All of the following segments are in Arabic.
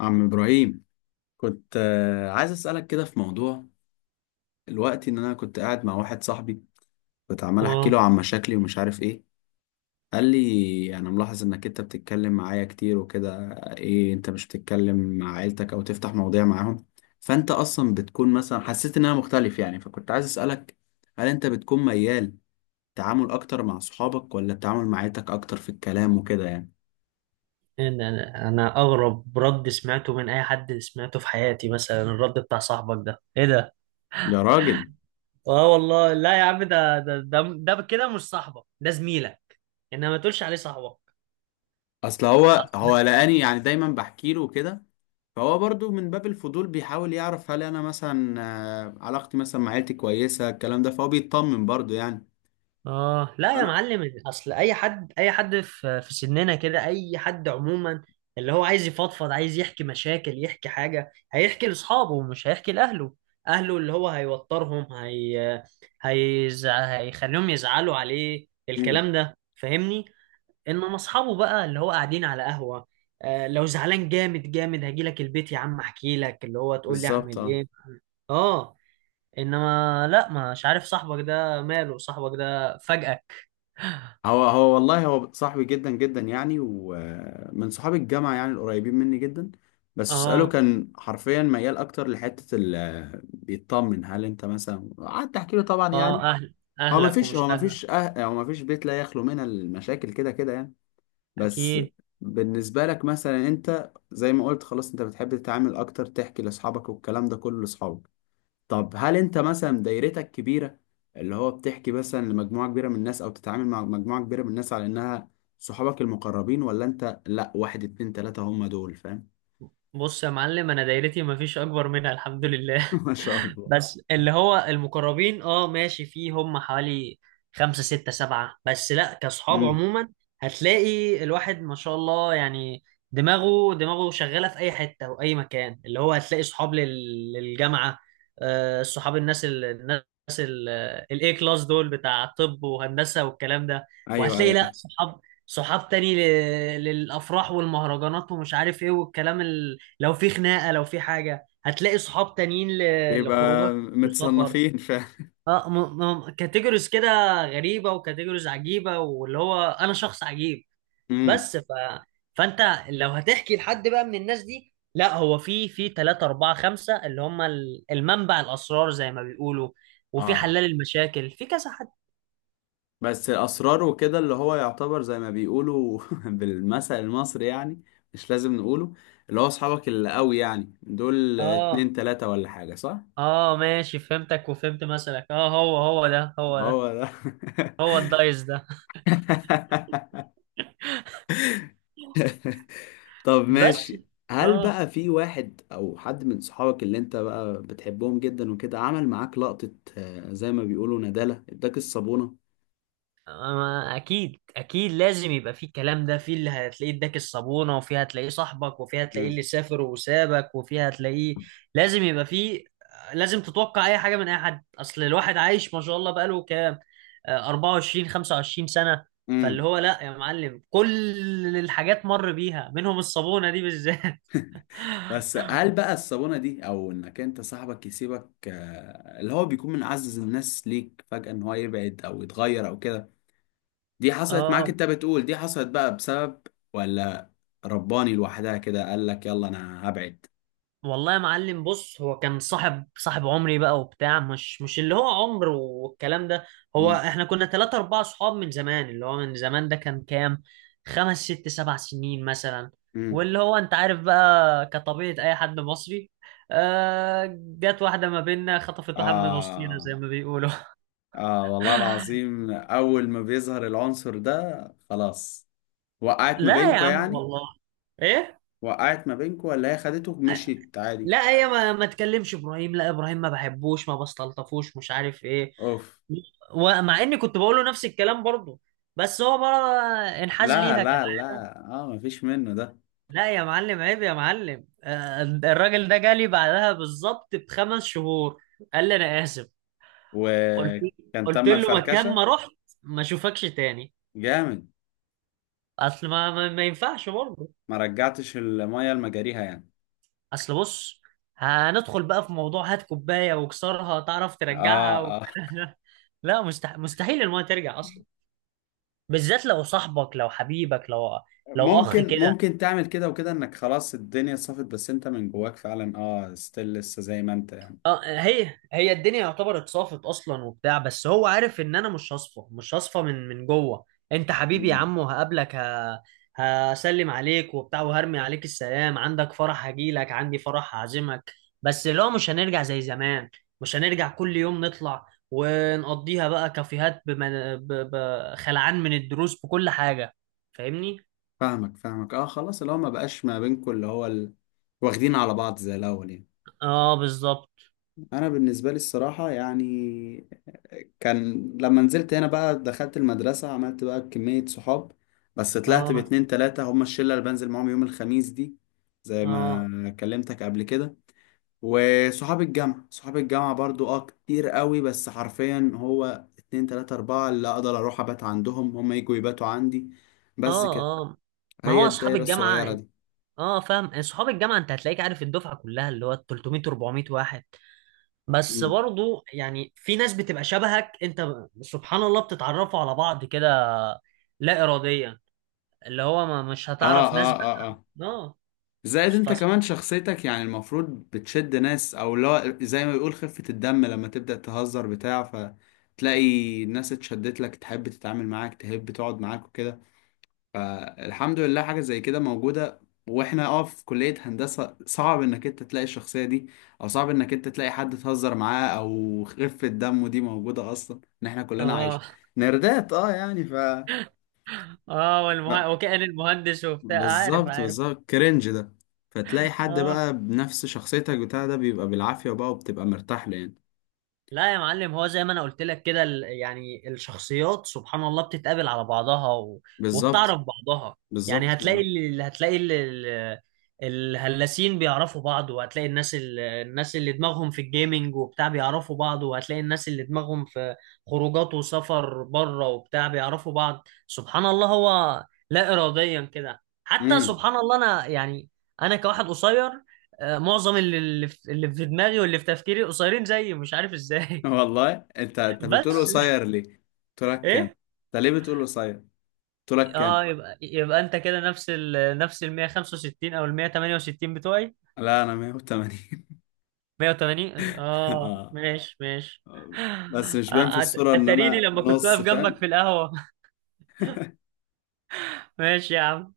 عم إبراهيم، كنت عايز أسألك كده في موضوع. الوقت إن أنا كنت قاعد مع واحد صاحبي كنت عمال أحكي اه، له عن مشاكلي ومش عارف إيه. قال لي أنا ملاحظ إنك أنت بتتكلم معايا كتير وكده، إيه أنت مش بتتكلم مع عيلتك أو تفتح مواضيع معاهم؟ فأنت أصلا بتكون مثلا حسيت إن أنا مختلف يعني، فكنت عايز أسألك، هل أنت بتكون ميال تعامل أكتر مع صحابك ولا التعامل مع عيلتك أكتر في الكلام وكده يعني؟ إن انا اغرب رد سمعته من اي حد سمعته في حياتي. مثلا الرد بتاع صاحبك ده، ايه ده؟ يا راجل، اه والله لا يا عم. ده ده, كده مش صاحبك، ده زميلك. انما ما تقولش عليه صاحبك. أصل هو لقاني يعني دايما بحكي له كده، فهو برضو من باب الفضول بيحاول يعرف هل انا مثلا علاقتي مثلا مع عيلتي كويسه، الكلام ده فهو بيطمن برضو يعني. اه، لا يا انا. معلم. اصل اي حد في سننا كده، اي حد عموما اللي هو عايز يفضفض، عايز يحكي مشاكل، يحكي حاجه، هيحكي لاصحابه مش هيحكي لاهله. اهله اللي هو هيوترهم، هيخليهم يزعلوا عليه، مم. الكلام ده فاهمني؟ انما اصحابه بقى اللي هو قاعدين على قهوه، لو زعلان جامد جامد هجيلك البيت يا عم، احكي لك اللي هو تقول لي اعمل بالظبط، اه. ايه. اه، انما لا، مش عارف صاحبك ده ماله صاحبك ده فجأة. هو والله هو صاحبي جدا جدا يعني، ومن صحاب الجامعه يعني، القريبين مني جدا. بس اساله اه كان حرفيا ميال اكتر لحته ال آه، بيطمن هل انت مثلا قعدت احكي له، طبعا اه، يعني. اهل هو ما اهلك فيش هو ومش ما اهلك. فيش أه... هو ما فيش بيت لا يخلو من المشاكل كده كده يعني، بس. اكيد. بالنسبة لك مثلا، انت زي ما قلت خلاص انت بتحب تتعامل اكتر، تحكي لاصحابك والكلام ده كله لاصحابك. طب هل انت مثلا دايرتك كبيرة، اللي هو بتحكي مثلا لمجموعة كبيرة من الناس او تتعامل مع مجموعة كبيرة من الناس على انها صحابك المقربين، ولا انت لا، واحد اتنين تلاتة هم دول، فاهم؟ بص يا معلم، انا دايرتي ما فيش اكبر منها الحمد لله. ما شاء الله. بس اللي هو المقربين، ماشي، فيه هم حوالي خمسة ستة سبعة. بس لا، كصحاب امم. عموما هتلاقي الواحد ما شاء الله يعني، دماغه شغالة في اي حتة واي مكان. اللي هو هتلاقي صحاب للجامعة، صحاب الناس، الناس الاي كلاس دول بتاع طب وهندسة والكلام ده. ايوه، وهتلاقي لا ايوه. صحاب تاني للأفراح والمهرجانات ومش عارف ايه والكلام. لو في خناقه، لو في حاجه هتلاقي صحاب تانيين بيبقى لخروجك وسفر. متصنفين، فاهم. اه م- كاتيجوريز كده غريبه، وكاتيجوريز عجيبه، واللي هو انا شخص عجيب. امم. بس ف... فانت لو هتحكي لحد بقى من الناس دي، لا، هو في 3 4 5 اللي هم المنبع الاسرار زي ما بيقولوا. وفي اه، حلال المشاكل في كذا حد. بس اسراره وكده اللي هو يعتبر زي ما بيقولوا بالمثل المصري يعني، مش لازم نقوله. اللي هو اصحابك اللي قوي يعني دول اتنين اه تلاتة ولا حاجة، صح؟ اه ماشي، فهمتك وفهمت مثلك. اه هو، هو ده، هو ده، هو ده. هو الدايس ده. طب بس. ماشي. هل اه، بقى في واحد او حد من صحابك اللي انت بقى بتحبهم جدا وكده عمل معاك لقطة، زي ما بيقولوا ندالة اداك الصابونة؟ ما اكيد اكيد لازم يبقى فيه الكلام ده. فيه اللي هتلاقيه اداك الصابونه، وفيه هتلاقيه صاحبك، وفيه هتلاقيه اللي سافر وسابك، وفيه هتلاقيه، لازم يبقى فيه. لازم تتوقع اي حاجه من اي حد. اصل الواحد عايش ما شاء الله بقاله كام، 24 25 سنه. فاللي مم. هو لا يا معلم، كل الحاجات مر بيها منهم، الصابونه دي بالذات. بس هل بقى الصبونة دي، او انك انت صاحبك يسيبك اللي هو بيكون من اعز الناس ليك فجأة، ان هو يبعد او يتغير او كده، دي حصلت معاك؟ اه انت بتقول دي حصلت بقى بسبب، ولا رباني لوحدها كده قال لك يلا انا هبعد؟ والله يا معلم بص، هو كان صاحب عمري بقى وبتاع، مش اللي هو عمر والكلام ده. هو مم. احنا كنا ثلاثة أربعة صحاب من زمان، اللي هو من زمان ده كان كام، خمس ست سبع سنين مثلا. مم. واللي هو انت عارف بقى كطبيعة أي حد مصري، جت واحدة ما بيننا خطفت واحد من وسطينا آه. زي ما بيقولوا. آه والله العظيم، اول ما بيظهر العنصر ده خلاص، وقعت ما لا يا بينكو عم يعني. والله، ايه. وقعت ما بينكو ولا هي خدته ومشيت عادي؟ لا، هي ما تكلمش ابراهيم، لا ابراهيم ما بحبوش، ما بستلطفوش، مش عارف ايه. اوف. ومع اني كنت بقوله نفس الكلام برضه، بس هو بقى انحاز لا ليها كان. لا لا، اه، مفيش منه ده. لا يا معلم، عيب يا معلم. الراجل ده جالي بعدها بالظبط بخمس شهور، قال لي انا اسف. قلت وكان قلت تم له مكان ما الفركشة. رحت ما اشوفكش تاني. جامد. اصل ما ينفعش برضه. ما رجعتش المية لمجاريها يعني. اصل بص، هندخل بقى في موضوع هات كوبايه واكسرها تعرف اه، ترجعها اه. لا مستحيل المايه ترجع اصلا، بالذات لو صاحبك، لو حبيبك، لو اخ ممكن، كده. ممكن تعمل كده وكده انك خلاص الدنيا صفت، بس انت من جواك فعلا اه ستيل لسه زي ما انت يعني. اه، هي الدنيا يعتبر اتصافت اصلا وبتاع، بس هو عارف ان انا مش هصفى، مش هصفى من جوه. انت حبيبي يا مم. عم، وهقابلك هسلم عليك وبتاع، وهرمي عليك السلام، عندك فرح هجيلك، عندي فرح هعزمك. بس لو مش هنرجع زي زمان، مش هنرجع كل يوم نطلع ونقضيها بقى كافيهات خلعان من الدروس بكل حاجة، فاهمني؟ فاهمك، فاهمك، اه. خلاص اللي هو ما بقاش ما بينكم واخدين على بعض زي الاول يعني. اه بالظبط، انا بالنسبة لي الصراحة يعني، كان لما نزلت هنا بقى دخلت المدرسة، عملت بقى كمية صحاب، بس طلعت اه باتنين تلاتة هما الشلة اللي بنزل معاهم يوم الخميس دي، زي اه ما كلمتك قبل كده. وصحاب الجامعة، صحاب الجامعة برضو اه كتير قوي، بس حرفيا هو اتنين تلاتة أربعة اللي أقدر أروح أبات عندهم، هما يجوا يباتوا عندي، بس كده. اه اه. ما هي هو اصحاب الدايرة الصغيرة الجامعة. دي. اه، فاهم صحاب الجامعه، انت هتلاقيك عارف الدفعه كلها اللي هو 300 400 واحد. بس مم. برضو يعني في ناس بتبقى شبهك انت سبحان الله بتتعرفوا على بعض كده، لا اراديا. اللي هو ما مش اه، هتعرف اه، ناس اه، اه. اه، زائد انت فس... كمان شخصيتك يعني المفروض بتشد ناس او لا، زي ما بيقول خفة الدم لما تبدأ تهزر بتاع، فتلاقي الناس اتشدت لك، تحب تتعامل معاك، تحب تقعد معاك وكده، فالحمد لله حاجة زي كده موجودة. واحنا اه في كلية هندسة صعب انك انت تلاقي الشخصية دي، او صعب انك انت تلاقي حد تهزر معاه او خفة دمه دي موجودة اصلا، ان احنا كلنا اه عايشين نردات اه يعني ف. اه، وكأن المهندس وبتاع، عارف بالظبط، عارف. بالظبط، كرنج ده. فتلاقي حد اه بقى بنفس شخصيتك بتاع ده بيبقى بالعافية بقى، وبتبقى مرتاح له يعني. لا يا معلم، هو زي ما انا قلت لك كده، يعني الشخصيات سبحان الله بتتقابل على بعضها بالظبط، وبتعرف بعضها. يعني بالظبط، بالظبط. هتلاقي اللي الهلاسين بيعرفوا بعض، وهتلاقي الناس الناس اللي دماغهم في الجيمينج وبتاع بيعرفوا بعض، وهتلاقي الناس اللي دماغهم في خروجات وسفر بره وبتاع بيعرفوا بعض. سبحان الله هو لا إراديا كده. حتى امم. سبحان الله انا يعني، انا كواحد قصير، معظم اللي في دماغي واللي في تفكيري قصيرين زيي، مش عارف ازاي. والله انت بتقول بس قصير ليه؟ قلت لك كام؟ ايه. انت ليه بتقول قصير؟ قلت لك كام؟ اه، يبقى انت كده نفس ال 165 او ال 168 بتوعي. لا انا 180. 180، اه اه. ماشي ماشي. بس مش باين في الصورة ان اتريني انا لما كنت نص، واقف جنبك فاهم؟ في القهوة. ماشي يا عم.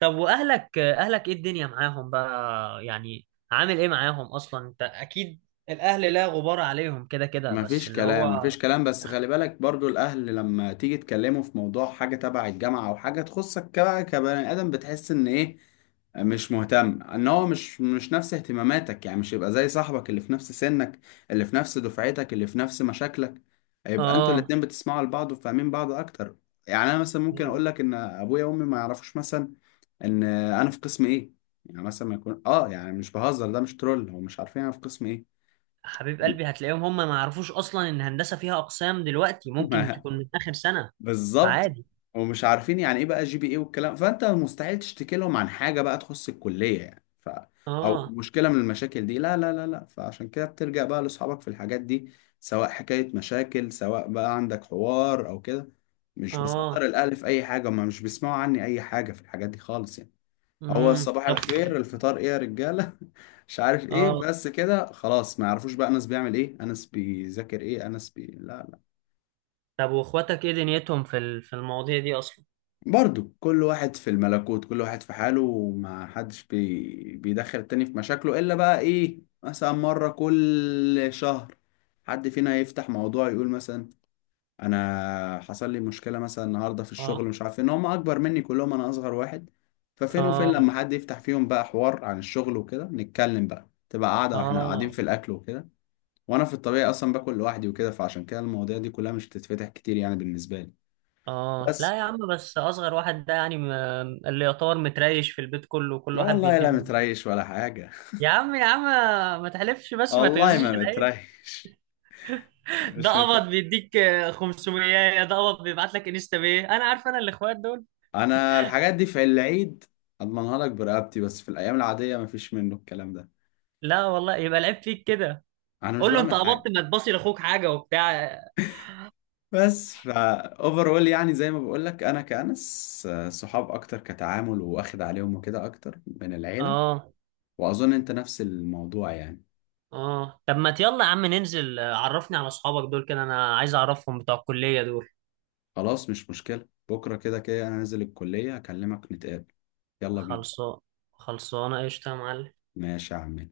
طب واهلك ايه الدنيا معاهم بقى يعني؟ عامل ايه معاهم اصلا؟ انت اكيد الاهل لا غبار عليهم كده كده، بس مفيش اللي كلام، هو. مفيش كلام، بس خلي بالك برضو الأهل لما تيجي تكلمه في موضوع حاجة تبع الجامعة أو حاجة تخصك كبقى كبني آدم، بتحس إن إيه، مش مهتم إن هو مش نفس اهتماماتك يعني، مش يبقى زي صاحبك اللي في نفس سنك، اللي في نفس دفعتك، اللي في نفس مشاكلك، يبقى أنتوا اه، الاتنين بتسمعوا لبعض وفاهمين بعض أكتر. يعني أنا مثلا ممكن أقول آه. لك إن أبويا وأمي ما يعرفوش مثلا إن أنا في قسم إيه، يعني مثلا ما يكون آه يعني مش بهزر، ده مش ترول، هم مش عارفين أنا في قسم إيه حبيب يعني. قلبي هتلاقيهم هم ما يعرفوش اصلا ان هندسه فيها اقسام، دلوقتي ممكن تكون من اخر سنه. بالظبط. فعادي. ومش عارفين يعني ايه بقى جي بي ايه والكلام، فانت مستحيل تشتكي لهم عن حاجه بقى تخص الكليه يعني ف، او اه مشكله من المشاكل دي، لا لا لا لا، فعشان كده بترجع بقى لاصحابك في الحاجات دي، سواء حكايه مشاكل، سواء بقى عندك حوار او كده. مش اه، بصدر الاهل في اي حاجه، ما مش بيسمعوا عني اي حاجه في الحاجات دي خالص يعني. هو صباح طب. الخير، الفطار ايه يا رجاله، مش عارف ايه، اه، بس كده خلاص ما يعرفوش بقى انس بيعمل ايه، انس بيذاكر ايه، انس بي لا. طب واخواتك ايه دنيتهم في المواضيع دي اصلا؟ برضو كل واحد في الملكوت، كل واحد في حاله، وما حدش بيدخل التاني في مشاكله إلا بقى إيه مثلا مرة كل شهر حد فينا يفتح موضوع يقول مثلا أنا حصل لي مشكلة مثلا النهاردة في الشغل، اه مش عارف إيه، إن هم أكبر مني كلهم، أنا أصغر واحد. ففين وفين اه لما حد يفتح فيهم بقى حوار عن الشغل وكده نتكلم بقى، تبقى قاعدة وإحنا قاعدين اه في الأكل وكده. وأنا في الطبيعي أصلا باكل لوحدي وكده، فعشان كده المواضيع دي كلها مش بتتفتح كتير يعني بالنسبة لي، اه. بس. لا يا عم بس اصغر واحد ده يعني اللي يعتبر متريش في البيت كله، كل واحد والله لا بيديله. متريش ولا حاجة. يا عم يا عم ما تحلفش، بس ما والله تغزيش ما العين. بتريش. يعني ده مش بتر... قبض بيديك، 500 ده قبض، بيبعت لك انستا بيه، انا عارف انا، الاخوات دول. انا الحاجات دي في العيد اضمنها لك برقبتي، بس في الايام العاديه ما فيش منه الكلام ده. لا والله يبقى العيب فيك كده. انا مش قول له انت بعمل قبضت حاجه. ما تباصي لاخوك حاجه وبتاع. بس فا اوفرول يعني زي ما بقول لك انا كأنس صحاب اكتر كتعامل، واخد عليهم وكده اكتر من العيله، اه واظن انت نفس الموضوع يعني. اه، طب ما يلا يا عم ننزل. عرفني على اصحابك دول كده، انا عايز اعرفهم بتوع الكليه دول. خلاص مش مشكله، بكره كده كده انا نازل الكليه، اكلمك نتقابل، يلا بينا. خلصان. خلصانه قشطه يا معلم. ماشي يا عم.